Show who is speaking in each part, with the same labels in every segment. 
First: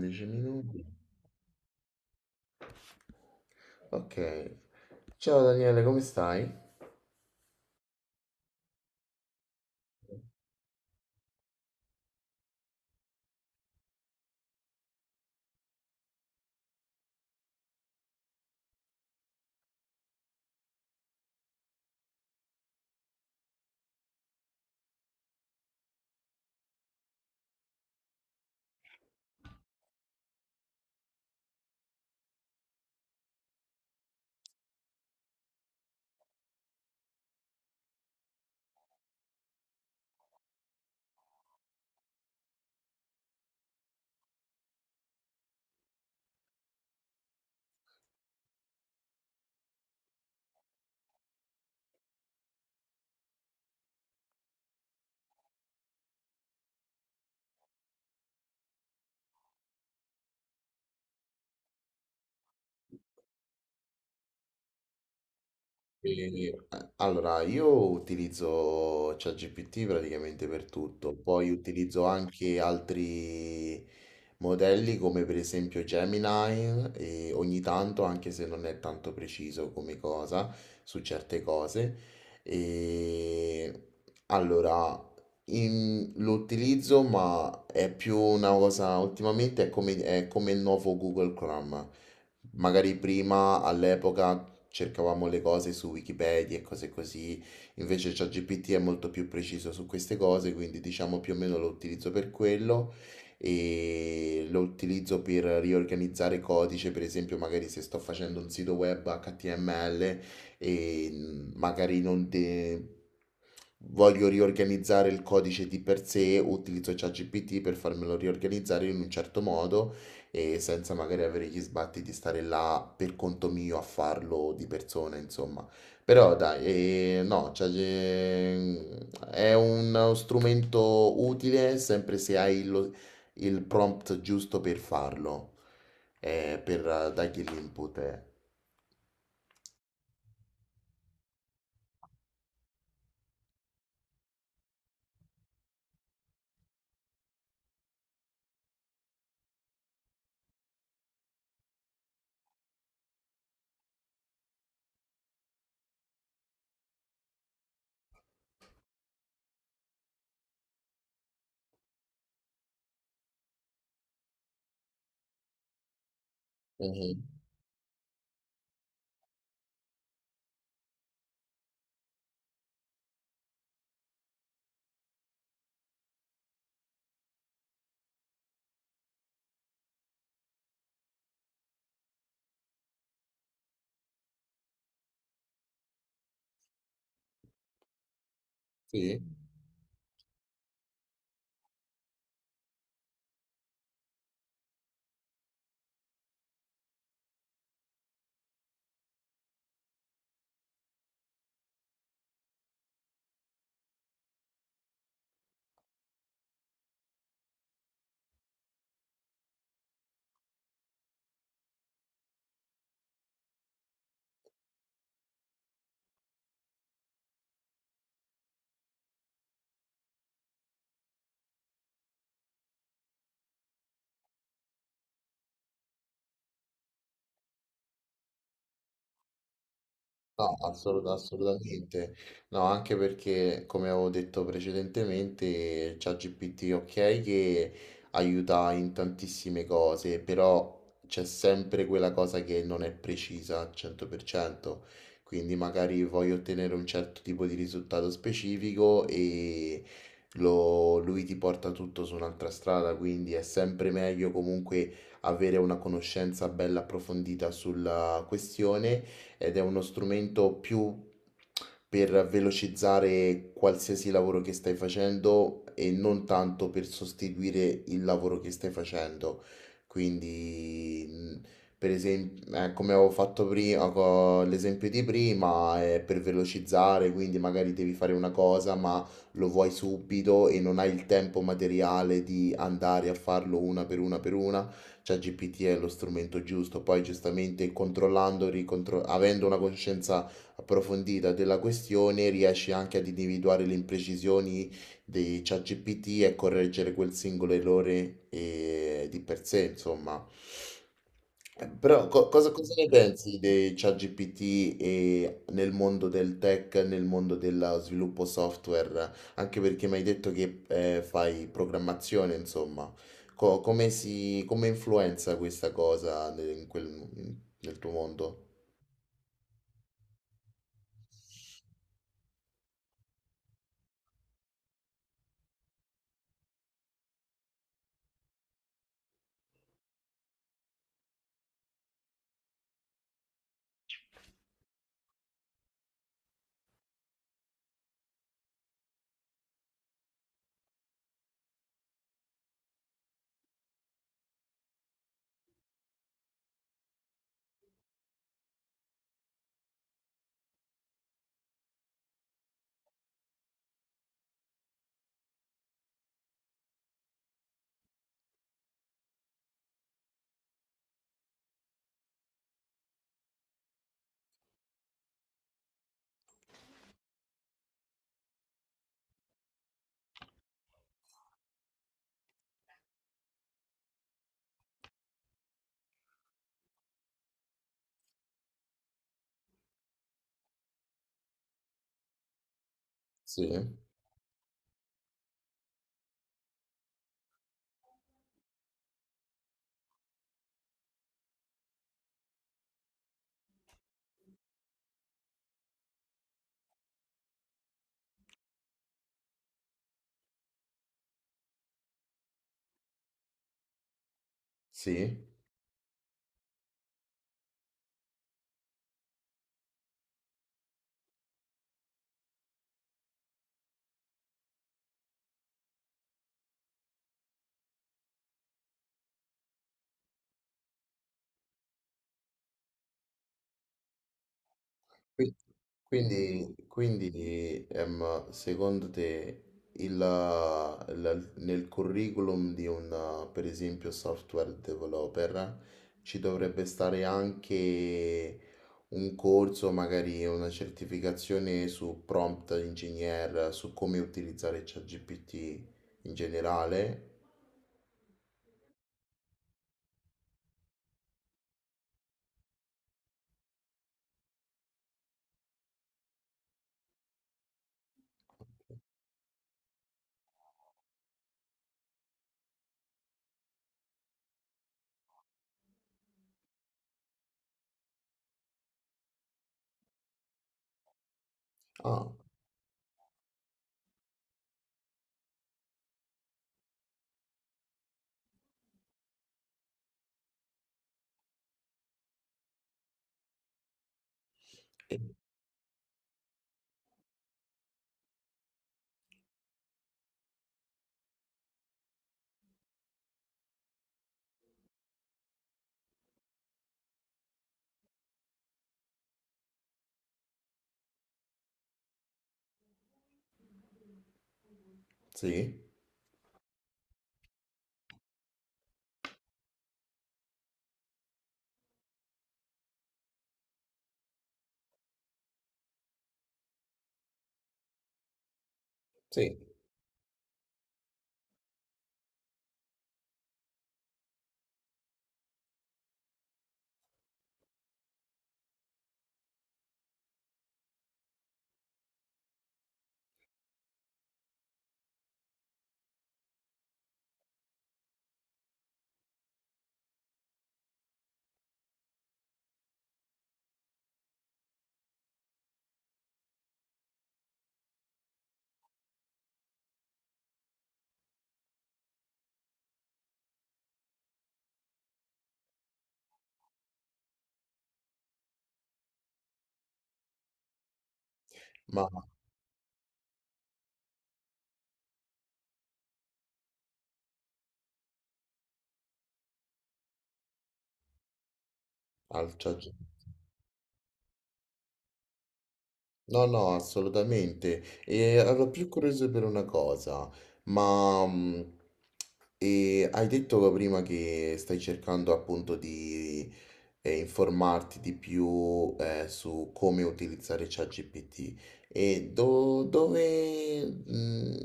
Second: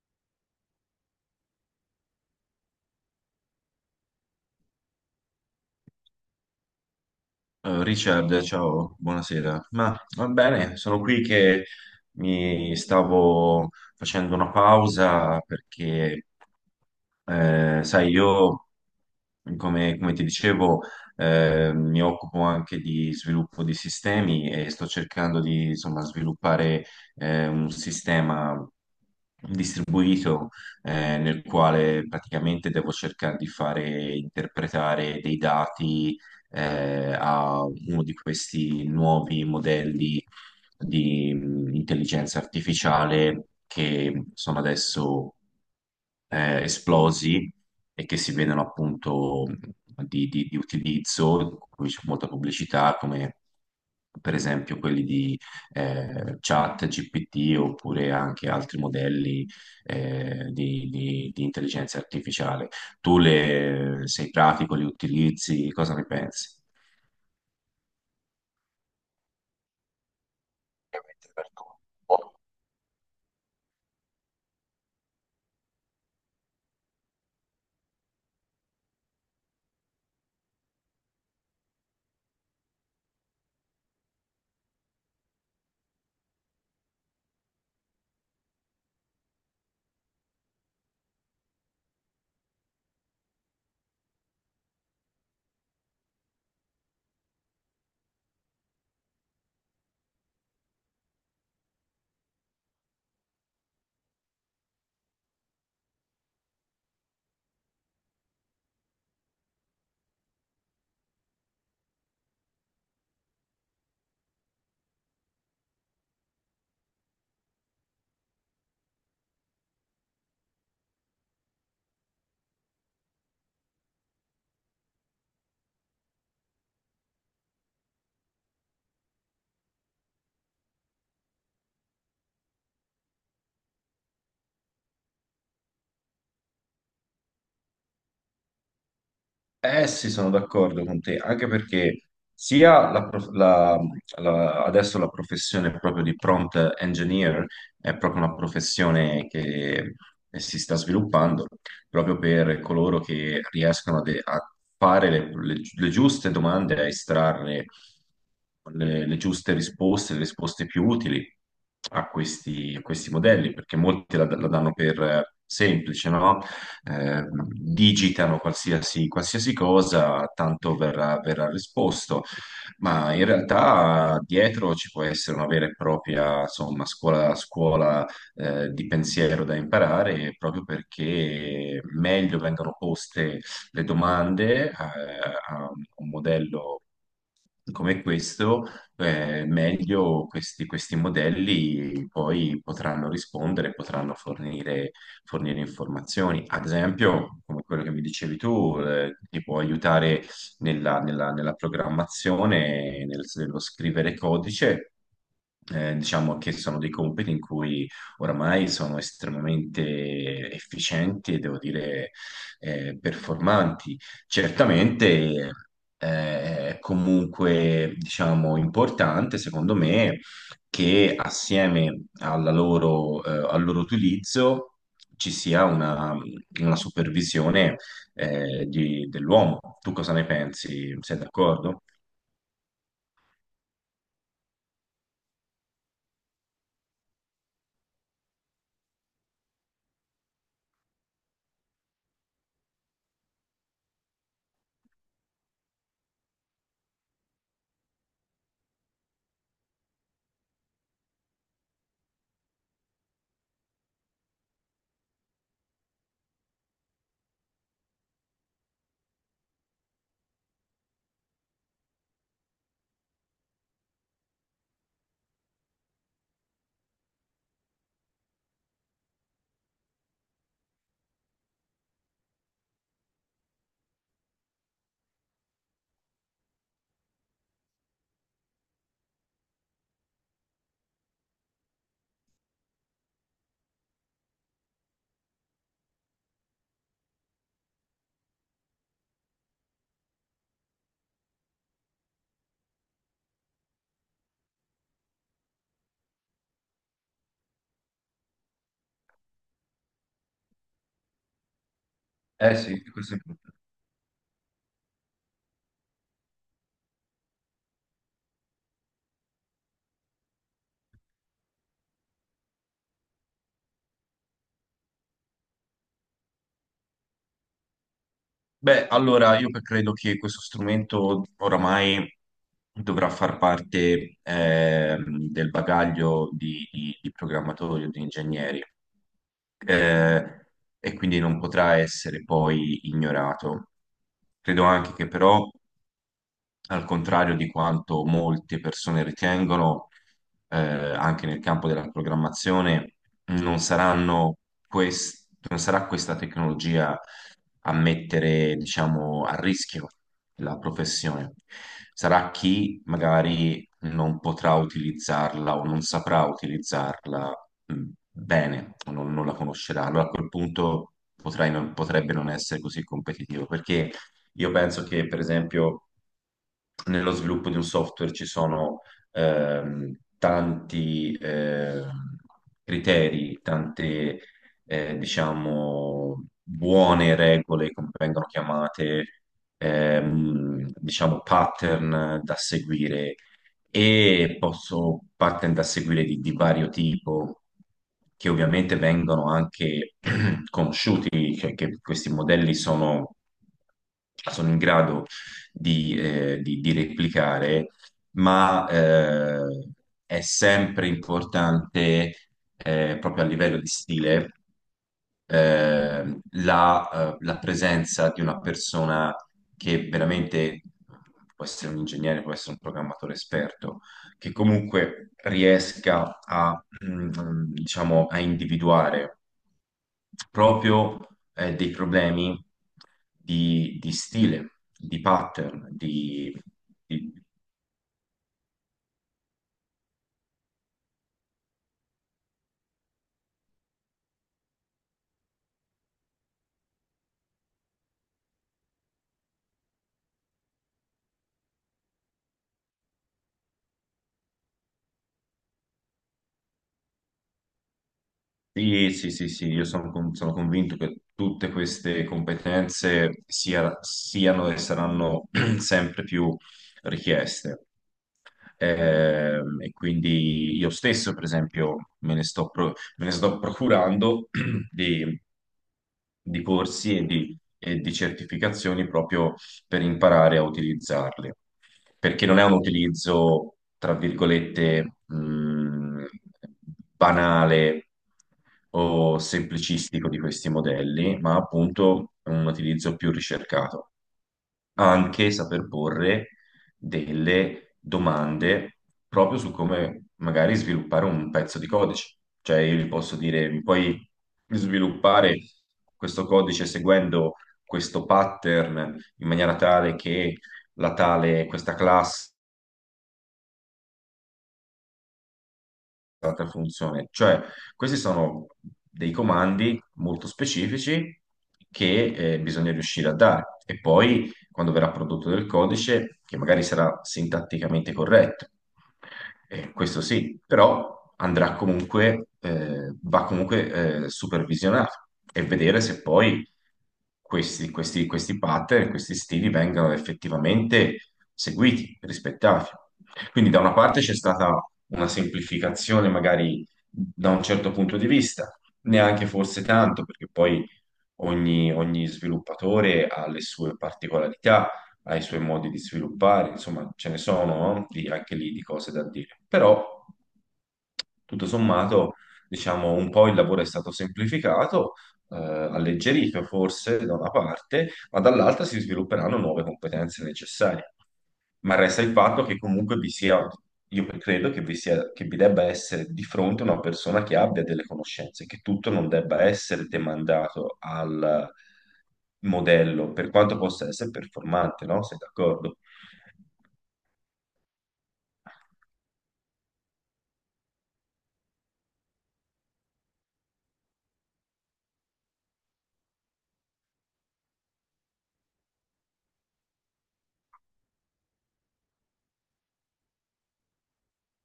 Speaker 1: 10 minuti. Ok. Ciao Daniele, come stai?
Speaker 2: Richard, ciao, buonasera. Ma va bene, sono qui che mi stavo facendo una pausa perché sai, io, come ti dicevo, mi occupo anche di sviluppo di sistemi e sto cercando di, insomma, sviluppare un sistema distribuito, nel quale praticamente devo cercare di fare interpretare dei dati a uno di questi nuovi modelli di intelligenza artificiale che sono adesso esplosi e che si vedono appunto, di utilizzo, in cui c'è molta pubblicità, come per esempio quelli di Chat GPT, oppure anche altri modelli di intelligenza artificiale. Tu le, sei pratico, li utilizzi, cosa ne
Speaker 1: E,
Speaker 2: pensi?
Speaker 1: allora, io utilizzo ChatGPT praticamente per tutto,
Speaker 2: Ovviamente per
Speaker 1: poi utilizzo
Speaker 2: tutto.
Speaker 1: anche altri modelli come per esempio Gemini e ogni tanto, anche se non è tanto preciso come cosa, su certe cose. E allora, lo utilizzo, ma è più una cosa, ultimamente è come il nuovo Google Chrome. Magari prima all'epoca cercavamo le cose su Wikipedia e cose così, invece ChatGPT è molto più preciso su queste cose, quindi diciamo più o meno lo utilizzo per quello e lo utilizzo per riorganizzare codice, per esempio magari se sto facendo un sito web HTML e mm, magari non de- voglio riorganizzare il codice di per sé, utilizzo ChatGPT per farmelo riorganizzare in un certo modo e senza magari avere gli sbatti di stare là per conto mio a farlo di persona, insomma. Però dai, no, cioè, è uno strumento utile sempre se hai il prompt giusto per farlo, per dargli l'input.
Speaker 2: Eh sì, sono d'accordo con te, anche perché sia la prof- la- la- adesso la professione proprio di prompt engineer è proprio una professione che si sta sviluppando proprio per coloro che riescono a, a fare le giuste domande, a estrarre le giuste risposte, le risposte più utili a a questi modelli, perché molti la danno per semplice, no?
Speaker 1: Mhm.
Speaker 2: eh, digitano qualsiasi cosa, tanto verrà risposto, ma in realtà dietro ci può essere una vera e propria, insomma, scuola di pensiero da imparare, proprio perché meglio vengono poste le domande a un modello come questo,
Speaker 1: Sì.
Speaker 2: meglio questi modelli poi potranno rispondere, potranno fornire informazioni. Ad esempio, come quello che mi dicevi tu, ti può aiutare nella programmazione, nello scrivere codice. Diciamo che sono dei compiti in cui oramai sono estremamente efficienti e devo dire performanti. Certamente è comunque, diciamo, importante, secondo me, che assieme alla loro, al loro utilizzo ci sia una supervisione dell'uomo. Tu cosa ne pensi? Sei d'accordo?
Speaker 1: Assolutamente. No, anche perché, come avevo detto precedentemente, ChatGPT ok che aiuta in tantissime cose, però c'è sempre quella cosa che non è precisa al 100%. Quindi magari voglio ottenere un certo tipo di risultato specifico e lui ti porta tutto su un'altra strada, quindi è sempre meglio comunque avere una conoscenza bella approfondita sulla questione ed è uno strumento più per velocizzare qualsiasi lavoro che stai facendo e non tanto per sostituire il lavoro che stai facendo. Quindi, per esempio, come avevo fatto prima, l'esempio di prima è per velocizzare, quindi magari devi fare una cosa, ma lo vuoi subito e non hai il tempo materiale di andare a farlo una per una per una. ChatGPT è lo strumento giusto. Poi, giustamente, avendo una conoscenza approfondita della questione, riesci anche ad individuare le imprecisioni di ChatGPT e correggere quel singolo errore di per sé, insomma. Però cosa,
Speaker 2: Eh
Speaker 1: cosa
Speaker 2: sì,
Speaker 1: ne
Speaker 2: questo è
Speaker 1: pensi
Speaker 2: importante.
Speaker 1: di ChatGPT e nel mondo del tech, nel mondo dello sviluppo software? Anche perché mi hai detto che fai programmazione, insomma. Come influenza questa cosa nel tuo mondo?
Speaker 2: Beh, allora io credo che questo strumento oramai dovrà far parte, del bagaglio di, di programmatori o di ingegneri. eh, e quindi non potrà essere poi ignorato. Credo anche che però al contrario di quanto molte persone ritengono, anche nel campo della programmazione, non saranno non sarà questa tecnologia a mettere, diciamo, a rischio la professione. Sarà chi magari non potrà utilizzarla o non saprà utilizzarla bene o non la conoscerà. Allora a quel punto potrai non- potrebbe non essere così competitivo, perché io penso che, per esempio, nello sviluppo di un software ci sono tanti criteri, tante, diciamo, buone regole, come vengono chiamate, diciamo, pattern da seguire,
Speaker 1: Sì. Sì?
Speaker 2: e posso pattern da seguire di vario tipo, che ovviamente vengono anche conosciuti, cioè che questi modelli sono, sono in grado di, di replicare, ma è sempre importante, proprio a livello di stile,
Speaker 1: Sì?
Speaker 2: eh, la, la presenza di una persona che veramente può essere un ingegnere, può essere un programmatore esperto, che comunque riesca a, diciamo, a individuare proprio, dei problemi di stile, di
Speaker 1: Qui-
Speaker 2: pattern, di...
Speaker 1: Quindi,
Speaker 2: di-
Speaker 1: quindi, ehm, secondo te il, nel curriculum di un, per esempio, software developer ci dovrebbe stare anche un corso, magari una certificazione su prompt engineer, su come utilizzare ChatGPT in generale?
Speaker 2: Sì, sì, sì, sì, io sono, sono convinto che tutte queste competenze siano e saranno sempre più richieste. E quindi io stesso, per esempio, me ne sto, me ne sto procurando di, di corsi e di certificazioni proprio per imparare a utilizzarli,
Speaker 1: Ah.
Speaker 2: perché non è un utilizzo, tra virgolette, banale o semplicistico di questi modelli, ma appunto un utilizzo più ricercato, anche saper porre delle domande proprio su come magari sviluppare un pezzo di codice. Cioè io gli posso dire, mi puoi sviluppare questo codice seguendo questo pattern in maniera tale che la tale, questa classe
Speaker 1: Sì,
Speaker 2: un'altra funzione. Cioè, questi sono dei comandi molto specifici che bisogna riuscire a dare. E poi, quando verrà prodotto del codice, che magari sarà sintatticamente corretto,
Speaker 1: sì,
Speaker 2: questo sì, però andrà comunque, va comunque supervisionato e vedere se poi questi pattern, questi stili vengano effettivamente seguiti, rispettati. Quindi da una parte c'è stata una semplificazione magari da un certo punto di vista, neanche forse tanto, perché poi ogni sviluppatore ha le sue particolarità, ha i suoi modi di sviluppare, insomma ce ne sono, no? Anche lì di cose da dire. Però tutto sommato, diciamo, un po' il lavoro è stato semplificato, alleggerito forse da una parte, ma dall'altra si svilupperanno nuove competenze necessarie. Ma resta
Speaker 1: ma
Speaker 2: il fatto che comunque vi sia, io credo che vi sia, che vi debba essere di fronte una persona che abbia delle conoscenze, che tutto non debba essere demandato al
Speaker 1: altra gente.
Speaker 2: modello, per quanto possa essere performante, no? Sei d'accordo?
Speaker 1: No, no, assolutamente. E ero più curioso per una cosa, ma e hai detto prima che stai cercando appunto di informarti di più su come utilizzare ChatGPT e dove, mm,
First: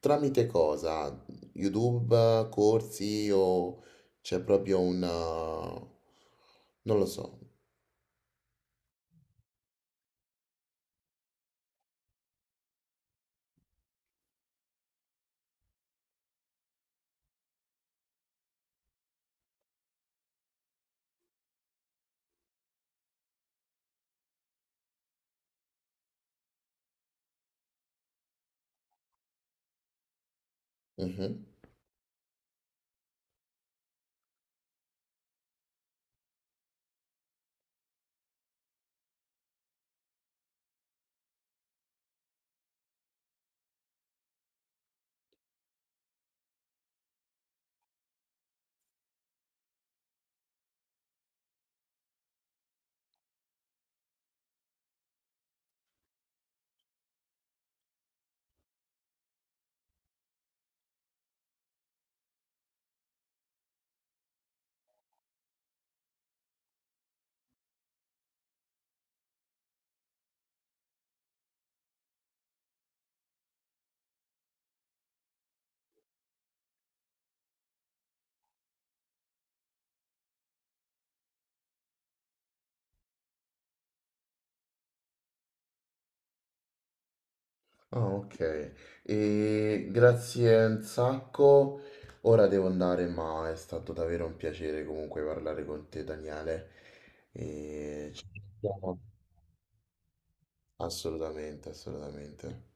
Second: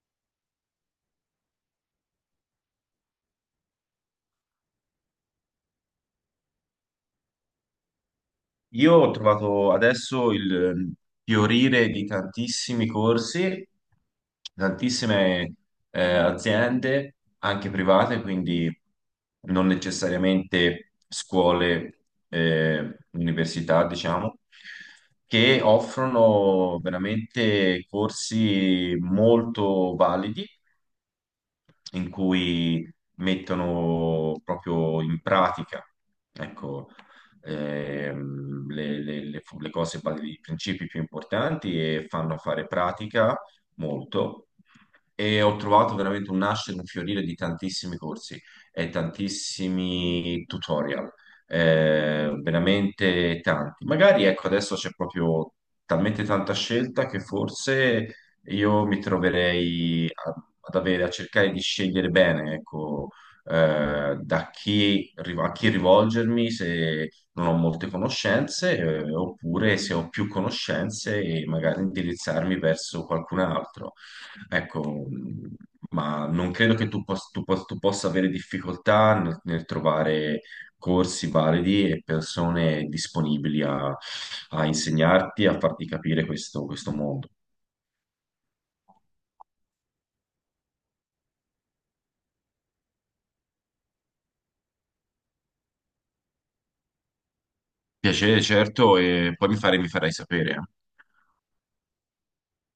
Speaker 1: tramite cosa? YouTube, corsi o c'è proprio una... non lo so.
Speaker 2: Io ho trovato adesso il, fiorire di tantissimi corsi, tantissime aziende, anche private, quindi non necessariamente scuole, università, diciamo, che offrono veramente corsi molto validi
Speaker 1: Mhm.
Speaker 2: in cui mettono proprio in pratica, ecco, le cose, i principi più importanti, e fanno fare pratica molto. E ho trovato veramente un nascere, un fiorire di tantissimi corsi e tantissimi tutorial, veramente tanti. Magari ecco, adesso c'è proprio talmente tanta scelta che forse io mi troverei a- ad avere, a cercare di scegliere bene, ecco, da chi, a chi rivolgermi se non ho molte conoscenze, oppure se ho più conoscenze e magari indirizzarmi verso qualcun altro. Ecco, ma non credo che tu possa avere difficoltà nel trovare corsi validi e persone disponibili a, a insegnarti, a farti capire questo mondo.
Speaker 1: Ah, ok. E grazie un sacco. Ora devo andare, ma è stato davvero un piacere comunque parlare con te, Daniele. E ci
Speaker 2: Piacere, certo,
Speaker 1: sentiamo.
Speaker 2: e poi mi farai sapere.
Speaker 1: Assolutamente, assolutamente.